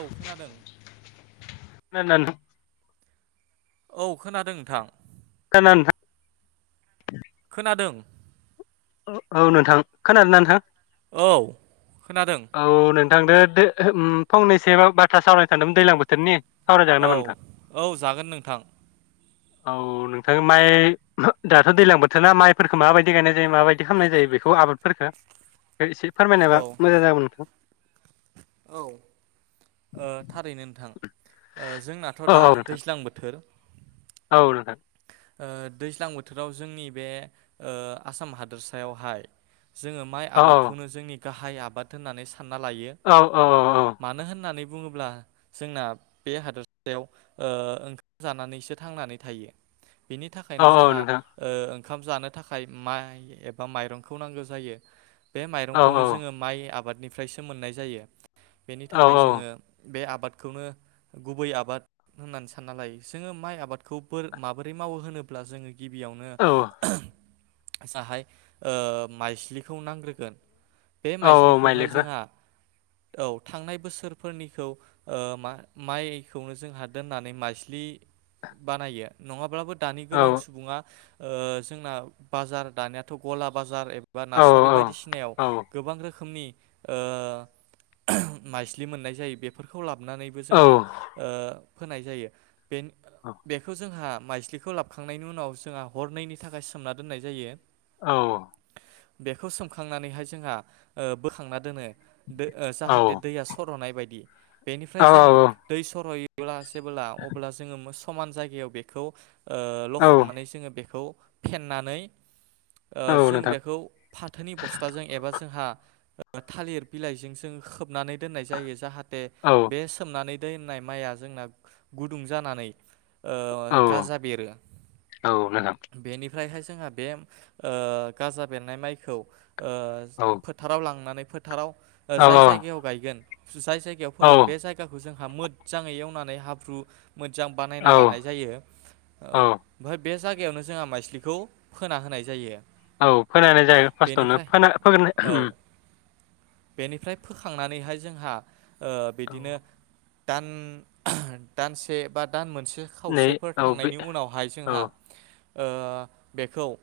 औ खोनादों [unintelligible] औ खोनादों नोंथां। खोना नोंथां। खोनादों। ओ औ नोंथां खोनादोना नोंथां? औ खोनादों। थांदो दो ओम फंनैसो बाथ्रा सावरायनो सानदोंमोन दैलां बोथोरनि। सावरायजागोन औ नामा नोंथां औ जागोन नोंथां। औ नोंथां माइ दाथ' दैज्लां बोथोरा माइफोरखौ माबायदि गायनाय जायो माबाय दि खामनाय जायो बेखौ आबादफोरफोरखो? औ नंगौ ओ थारैनो नोंथां ओ जोंनाथ' औ दा औ नोंथां दैज्लां बोथोर औ नोंथां। ओ दैज्लां बोथोराव जोंनि बे ओ आसाम हादोरसायावहाय जोङो माइ औ आबादखौनो जोंनि गाहाय आबाद होननानै साना लायो औ औ मानो होननानै बुङोब्ला जोंना बे हादरसायाव ओ ओंखाम जानानैसो थांनानै थायो। बिनि थाखायनो औ औ जोंहा नोंथां ओ ओंखाम जानो थाखाय माइ एबा माइरंखौ नांगौ जायो। बे औ माइरंखौनो जोङो माइ आबाद निफ्रायसो मोननाय जायो। बेनि औ थाखाय जोङो बे आबाद खौनो गुबै आबाद होननानै सानना लायो जोङो माइ आबादखौ माबोरै मावो होनोब्ला जोङो गिबियावनो औ जाहाय ओ माइस्लिखौ नांग्रोगोन। बे औ औ माइज्लिखौहाय माइलिखौ जोंहा औ थांनाय बोसोरफोरनिखौ ओ मा माइखौनो जोंहा दोननानै माइज्लि बानायो। नङाब्लाबो। दानि औ गोबां सुबुङा। ओ जोंना बाजार दानियाथ' गला बाजार बा औ नार्सारि बायदिसिनायाव औ औ गोबां रोखोम खोमनि ओ माइज्लि मोननाय जायो बेफोरखौ ला नानैबो औ जोंहा ओ होनाय जायो। बे बेखौ जोंहा माइस्लिखौ लाबखांनायनि उनाव जोंहा हरनैनि थाखाय सोमना दोननाय जायो। औ। बेखौ सोमखांनानैहाय जोंहा ओ बोखांना दोनो। दों जाहाथे दैया सर'नाय बायदि बेनिफ्राय जों औ दै सर'यो ब्ला जेबोब्ला अब्ला जोङो समान जायगायाव। बेखौ। ओ औ लखबनानै जोङो बेखौ फेननानै औ ओ जों नोंथां बेखौ फाथोनि बस्थाजों एबा जोंहा थालिर बिलाइजों जों खोबनानै दोननाय जायो जाहाथ थे औ बे सोमनानै दोननाय माइआ जोंना गुदुं जानानै ओ ओ औ गाजा बेरो औ नोंथां बेनि फ्रायहाय जोंहा बे ओ गाजा बेरनाय माइखौ ओ औ फोथाराव लांनानै फोथाराव औ जाय औ जायगायाव गायगोन जाय जायगायाव फोगोन औ बे जायगाखौ जों हा मोजाङै एवनानै हाब्रु मोजां बानायना औ लानाय जायो। औ ओमफाय बे जायगायावनो जोंहा माइस्लिखौ फोना होनाय जायो। औ फोनायनाय जायो फार्स्टआवनो बेनिफ्राय फोनाय फोगोरनाय औ उम। बेनिफ्राय फोखांनानैहाय जोंहा ओ औ बिदिनो दान दानसे बा दान मोनसे ए नै खावसे औ बे थांनायनि उनावहाय औ जोंहा ओ बेखौ ओ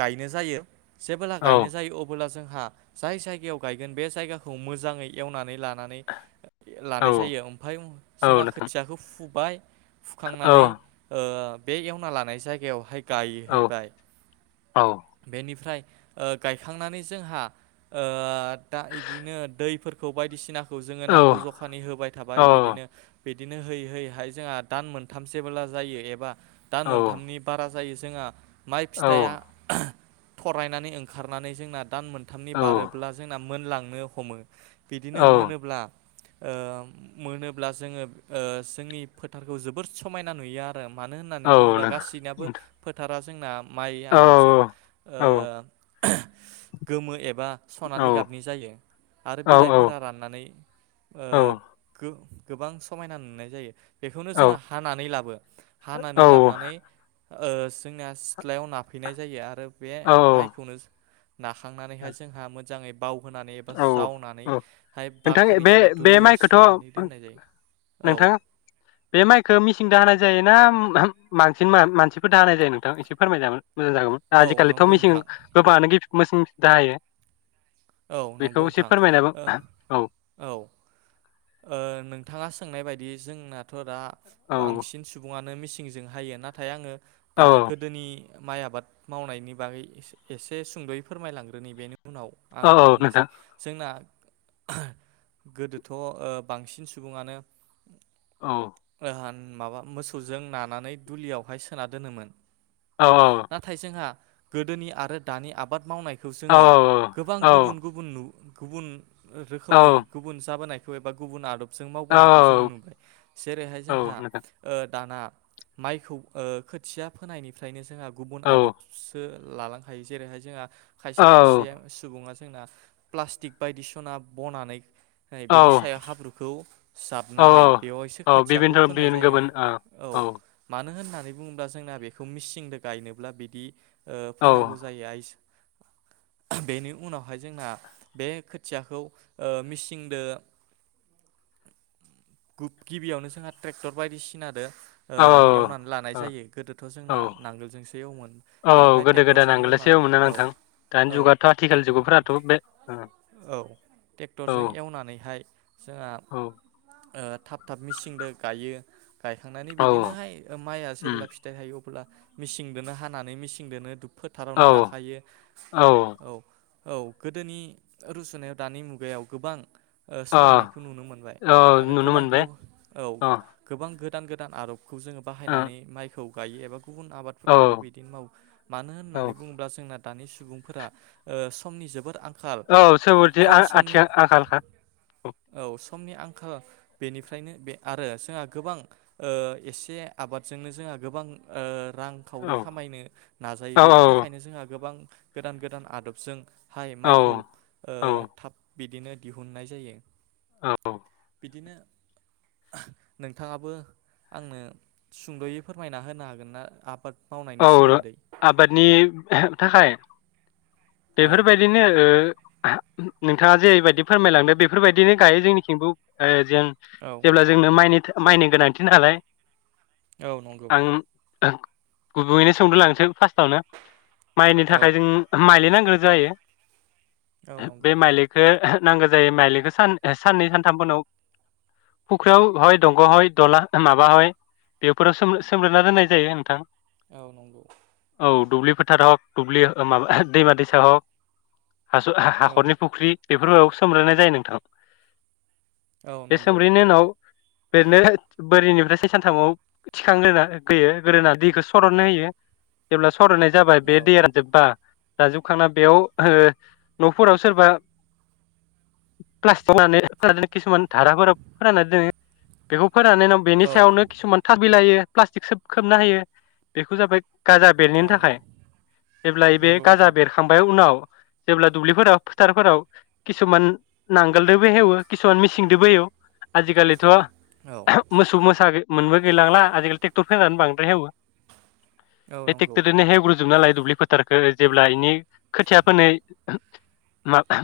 गायनो जायो। जेबोला गायनो औ जायो अबोला जों हा जाय जायगायाव गायगोन बे जायगाखौ मोजाङै एवनानै लानानै औ लानाय जायो ओमफाय औ जोंना नोंथां खोथियाखौ फु बाय। औ खांनानै ओ बे एवना लानाय जायगायावहाय औ गायहैबाय औ बेनिफ्राय ओ गायखांनानै जोंहा ओ दा बिदिनो दैफोरखौ बायदिसिना खौ जोङो नांगौ जखानि होबाय औ थाबाय बिदिनो बिदिनो होयै होयैहाय जोंहा दान मोन थाम जेबोला जायो एबा दान औ मोनथामनि बारा जायो जोंहा। माइ औ फिथाइया थरायनानै ओंखारनानै जोंना। दान मोनथामनि औ बारोब्ला जोंना। मोनलांनो हमो। बिदिनो नों मोनोब्ला। ओ मोनोब्ला जोङो ओ जोंनि फोथारखौ जोब बोर समायना नुयो आ रो मानो औ होननानै बुङोब्ला गासैनिाबो फोथा रा जों ना माइ आबादजों ओ औ गोमो ए बा औ सनालिगाबनि जायो आरो औ बिलाइफोरा राननानै ओ गो गोबां समायना नुनाय जायो। बेखौनो जोंहा नानै लाबो हानानै लाबोनानै ओ जोंनिया सिथ्लायाव नाफैनाय जायो आरो बे औ माइखौनो नाखांनानैहाय जोंहा मोनथाय जाङै बावहोनानै एबा औ जावनानैहाय नोंथां बाख्रि बे एबा बे दुलियाव माइखौथ' सोनानै दोननाय जायो औ। सिंदो हानाय जायो ना मानसि मानसिफोरदो हानाय जायो नोंथां एसे फोरमायजागोन? मोजां जागौमोन औ आजिखालिथ' नंगौ मेसिं नोंथां गोबाङानो गि मिसिं दा हायो। औ नंगौ बेखौ एसे नोंथां फोरमायनाबो ओ औ। ओ नोंथाङा सोंनाय बायदि जोंनाथ' दा औ बांसिन सुबुङा नो मिसिंजों हायो नाथाय आङो दा औ गोदोनि माइ आबाद मावनायनि बागै एसे सुंद'यै फोरमायलांग्रोनि बेनि उनाव औ आं औ नोंथां बुंनोसै जोंना गोदोथ ओ बांसिन सुबुङानो औ [inaudible] माबा मोसौजों नानानै दुलियावहाय सोना दोनोमोन। औ नाथाय जोंहा गोदोनि आरो दानि आबाद मावनाय खौ औ जोङो गोबां औ गुबुन गुबुन नु गुबुन। रोखोमै गुबुन जाबोनाय एबा गुबुन आदब। जों औ मावबोनायखौ जोङो नुबाय जेरैहाय औ जोंहा नोंथां दाना। माइखौ खोथिया फोनायनिफ्रायनो जोंहा। गुबुन औ आदबसो। लालांखायो जेरैहाय जोंहा। खायसे औ खायसे सुबुङा। जोंना प्लास्टिक बायदिसिना बनानै। बेनि औ सायाव हाब्रुखौ औ जाबनानै बेव एसे औ खोथियाखौ बिबिनथ' फोनाय बिन जायो गुबुन औ मानो होनना। होननानै बुङोब्ला जोंना बेखौ मिसिंजों गायनोब्ला बिदि। औ फोनांगौ जायो आइस। बेनि उनावहाय जोंना बे खोथियाखौ मिसिंदो। गिबियावनो जोंहा ट्रेक्टर बायदिसिना आरो [inaudible] औ एवनानै लानाय जायो गोदोथ' औ जोंना नांगोलजोंसो एवोमोन बेनिफ्राय गोदो गोदाय ट्रेक्टरजों नांगोलजोंसो एवनानै एवोमोन ना औ नोंथां दानि औ जुगाथ' आथिखाल जुगफोराथ' बे औ औ ट्रेक्टरजों एवनानैहाय। औ जोंहा। थाब थाब मेसिंजों गायो [inaudible] गायखांनानै औ बिदिनोहाय माइआ उम जेब्ला फिथाइ थायो अब्ला। मिसिंजोंनो हानानै मिसिं दोनो दुख। [inaudible] औ फोथारावनो नाखायो औ औ। औ गोदोनि रुसुनायाव दानि मुगायाव गोबां। [unintelligible] अ सोलायनायखौ नुनो मोनबाय औ आरो नुनो गोबां मोनबाय औ अ गोबां। गोदान गोदान आर। खौ जोङो ओ, बाहायनानै माइखौ। गायो एबा गुबुन औ आबादफोरखौबो बिदिनो मावो मानो होननानै औ बुङोब्ला जोंना‌। दानि सुबुंफोरा समनि जोबोद आं। औ सोरोरदि आ आथिं आंखाालखा। [unintelligible] औ समनि आंखाल बेनिफ्रायनो बे आरो जोंहा गोबां एसे आबादजोंनो जोंहा गोबां ओ औ रांखावरि खामायनो नाजायो औ बेनि थाखायनो जोंहा गोबां गोदान गोदान आदबजों हाय औ माइखौ ओ औ थाब बिदिनो दिहुननाय जायो औ बिदिनो नोंथाङाबो आंनो सुंद'यै फोरमायना होनो हागोन ना आबाद मावनायनि औ सोमोन्दै आबादनि थाखाय औ बेफोरबायदिनो ओ नोंथाङा जेरैबायदि फोरमायलांदों बेफोरबायदिनो गायो जोंनिखिंबो जों औ जेब्ला जोंनो माइनि था- माइनि गोनांथि नालाय औ नंगौ आ गुबुयैनो सौनो लांसै फार्स्टआवनो माइनि औ थाखाय जों माइ [unintelligible] गो जायो औ नंगौ बे माइलिखो नांगौ जायो माइलिखौ सान साननै सानथामफोरनाव फुख्रियाव हय दंग' हय दला माबा हय बेफोराव स सोमग्रोना दोननाय जायो नोंथां औ नंगौ औ दुब्लि फोथार दुबलि माबा दैमा दैसा हक हा औ हाखरनि फुख्रि बेफोरावबो सोमलायनाय जायो नोंथां औ बे नंगौ सोमब्रैनि उनाव बेरनो बोरिनिफ्राय साननै सानथामाव थिखांग्रोना होयो गोरोना दैखौ स सरनो होयो जेब्ला सरायनाय जाबाय बे औ दैया जोबबा जाजोबखांना बेयाव ओ न'फोराव सोरबा प्लास्टिकनानै फोर किसुमान धाराफोर फोराननानै दोङो बेखौ फोराननायनि उनाव बेनि औ सायावनो किसुमान थास [unintelligible] लायो प्लास्टिक खोब खोबना हायो बेफोर जाबाय गाजा बेरनायनि औ थाखाय जेब्लाय बे नंगौ गाजा नोंथां बेरखांबाय उनाव जेब्ला दुब्लिफोराव फोथारफोराव किसुमान नांगोलदोबो हेवो किसुमान मिसिंदोबो एवो आजिखालिथ' औ मोसौ मोसा मोनबो गैलांला आजिखालि ट्रेक्टरफोरानो बांद्राय एवो औ बे नंगौ टेक्टरजोंनो एवग्रोजोबना लायो दुब्लि फोथारखौ जेब्ला इनि खोथिया फोनाय माबा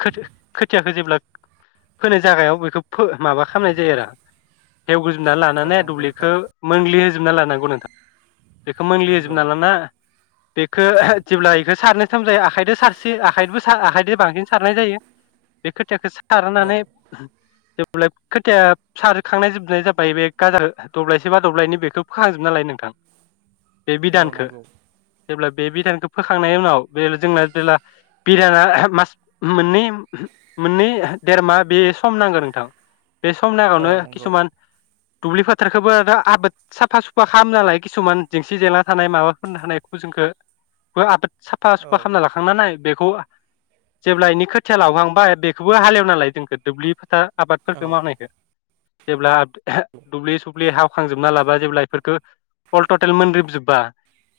खोथि खोथियाखो जेब्ला फोनाय जागायाव बेखौ माबा खालामनाय जायो आरो हेवगो जोबना औ लानानै नंगौ दुब्लिखौ नोंथां मोनग्लि [unintelligible] नंगौ नोंथां बेखौ मोनलि नंगौ होजोबना लाना बेखौ जेब्ला बेखौ सारनो थ जायो आखाइजों सारसे आखाइबो आखाइजों बांसिन सारनाय जायो बे खोथियाखो सारनानै औ [unintelligible] खोथिया सारखांनाय जोबनाय जाबाय बे गाजा दब्लायसे बा दब्लायनै बेखौ फोखांजोब नालाय नोंथां बे औ बिदानखौ नंगौ जेब्ला बे बिदानखौ फोखांनायनि उनाव बे जोंना जेब्ला बिदाना मास मोननै मोननै देर मा बे सम नांगौ नोंथां बे सम औ नागावनो नंगौ किसुमान दुब्लि फोथारखोबो आबाद साफा सुफ सुफा खालामना लायो किसुमान जेंसि जेंला थानाय माबा माबा थानाय फोरखो फोरखौबो साफा औ सुफा खालामना लाखांना जेब्ला इनि खोथिया लावहांबाय बेखौबो हालेवना लायो बेफोरखौ दुब्लि फोथार आबादफोरखौ औ मावनायदो जेब्ला [unintelligible] हावखांजोबना लाबा जेब्ला फोरखो अलटटेल मोन रिबजोब्बा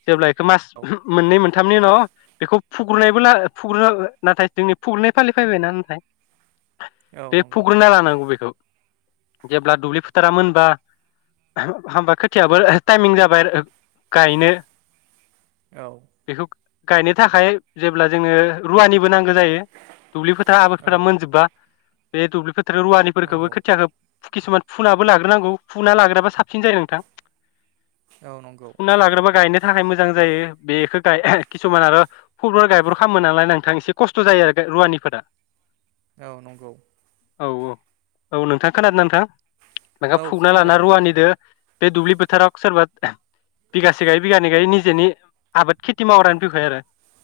जेब्ला एखौ मास औ मोननै मोन सानथामनि उनाव बेखौ फुग्रुनायबो [unintelligible] नाथाय जोंनि फुग्रुनाय फालि फैबायना नाथाय औ बे नंगौ फुग्रोनना लानांगौ बेखौ जेब्ला दुब्लि फोथारा मोनबा हामबा खो खोथियाबो टाइमिं जाबाय गायनो औ बेखौ गायनो थाखाय जेब्ला जोङो रुवानि नांगौ जायो दुब्लि फोथार औ आबादफोरा मोनजोब्बा बे दुबलि रुवानिफोरफोरखौबो नंगौ खोथियाखौ किसुमान फुनाबो लाग्रोनांगौ फुना लाग्राबा साबसिन जायो नोंथां औ नंगौ फुना लाग्रोबा गायनो थाखाय मोजां जायो बेखौ गाय किसुमान आरो फुटबल गायब्र खालामो नालाय नोंथां एसे खस्थ जायो आरो रुवानिफोरा औ नंगौ औ औ औ नोंथां खोनादों ना नोंथां औ [unintelligible] फुगना खोनादों लाना रुवानिदो बे दुब्लि बोथोराव सोरबा बिगासे गायो बिगानै गायो निजेनि आबाद खेथि मावग्रानि बिखय आरो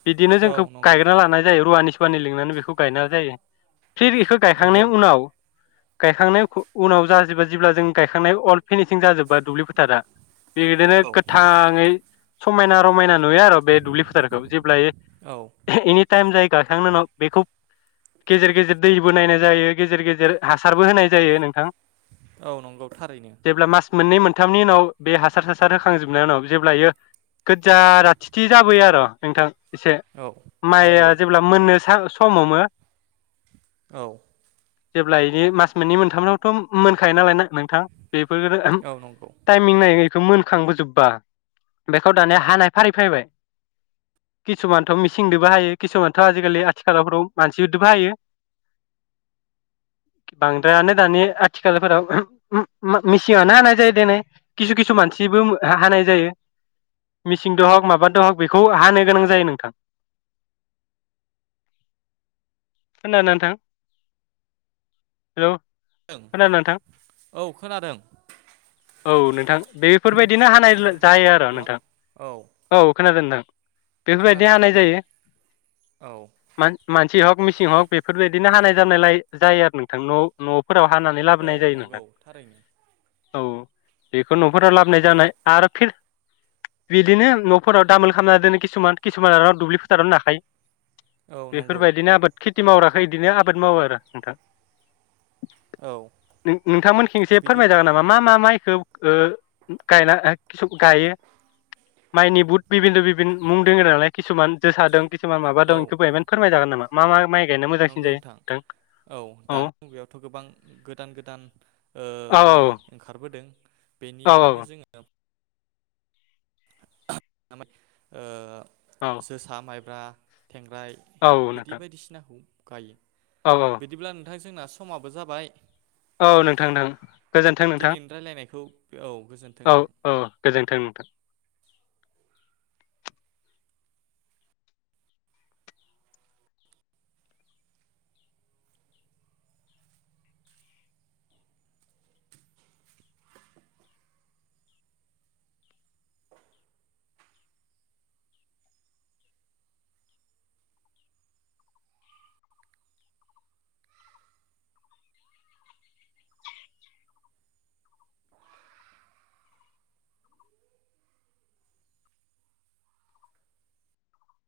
बिदिनो औ जोंखौ नंगौ गायग्रोना लानाय जायो रुवानि वानि लिंनानै बेखौ गायना जायो फिर इखौ गायखांनाय नंगौ उनाव गायखांनाय उनाव [unintelligible] जों गायखांनाय अल फिनिसिं दुब्लि फोथारा बेदिनो औ गोथांङै समायना रमायना नुयो आर बे दुब्लि फोथारखौ जेब्लायो औ एनि टाइम जाय गायखांनाय उनाव बेखौ गेजेर गेजेर दैबो नायनाय जायो गेजेर गेजेर हासारबो होनाय जायो नोंथां। औ नंगौ थारैनो। जेब्ला मास मोननै मोनथामनि उनाव बे हासार सासार होखांजोबनायनि उनाव जेब्लायो गोज्जा राथिथि जाबोयो आर नोंथां। एसे औ माइआ नंगौ जेब्ला मोननो साहोस समाव मो औ जेब्ला इनि मास मोननै मोनथामावथ मोनखायो नालाय ना नोंथां बेफोरफोरो औ नंगौ एखौ मोनखांबोजोब्बा बेखौ दानिया हानाय फारि फायबाय किसुमानथ' मिसिंदोबो हायो किसुमानथ' आजिखालि आथिलावफोराव मानसिफोरदोबो हायो बांद्रायानो दानि आथिखालफोराव मिसिंङानो हानाय जायो देनाय किसु किसु मानसिबो हानाय जायो मिसिं द हक माबादो हक बेखौ हानो गोनां जायो नोंथां खोनादोंना नोंथां हेलौ? ओं खोनादों नोंथां औ खोनादों। औ नोंथां बेफोरबायदिनो हानाय जायो आरो हेल' नोंथां औ औ। खोनादों नोंथां। बेफोरबायदि खोनादों हानाय बिदि जायो औ मानसि हक मिसिं हक बेफोरबायदि दिनो हानाय जानायलाय जायो आरो नोंथां न न फोराव हानानै औ लाबोनाय जायो नंगौ नोंथां। थारैनो औ बेखो नफोराव लाबोनाय जानाय आरो फिल बिदिनो नफोराव दामोल खामना दोनो किसुमान किसुमान दुब्लि फोथारावनो नाखायो। औ नंगौ बेफोरबायदिनो आबाद खिथि थि मावग्राखो इदिनो आबाद मावो आरो नोंथां। औ नों-नोंथां मोननिखिं एसे बिदि फोरमाय जागोन नामा? माइखौ ओ गायना ओ सुब गायो माइनि बहुथ बिभिन्द' बिभिन मुं दङ नालाय। किसुमान जोसादों खिसुमान मायबादों औ एखो बायमान फोरमाय जागोन नामा? मा मा माय नंगौ नोंथां औ दानि मुगायावथ' गोबां गोदान गोदान औ ओ माइ ओंख खारबोदों। बेनिखायनो जोङो ओ औ जोसा मायब ब्रा। थेंगाय औ बिदि नोंथां बायदिसिना गायो। औ औ बिदिब्ला नों नोंथां जोंना समाबो जाबाय औ नोंथां नोंथां गोजोन्थों नोंथां दिनैनि रायलायनायखौ औ गोजोन्थों औ नोंथां। औ गोजोन्थों। [inaudible]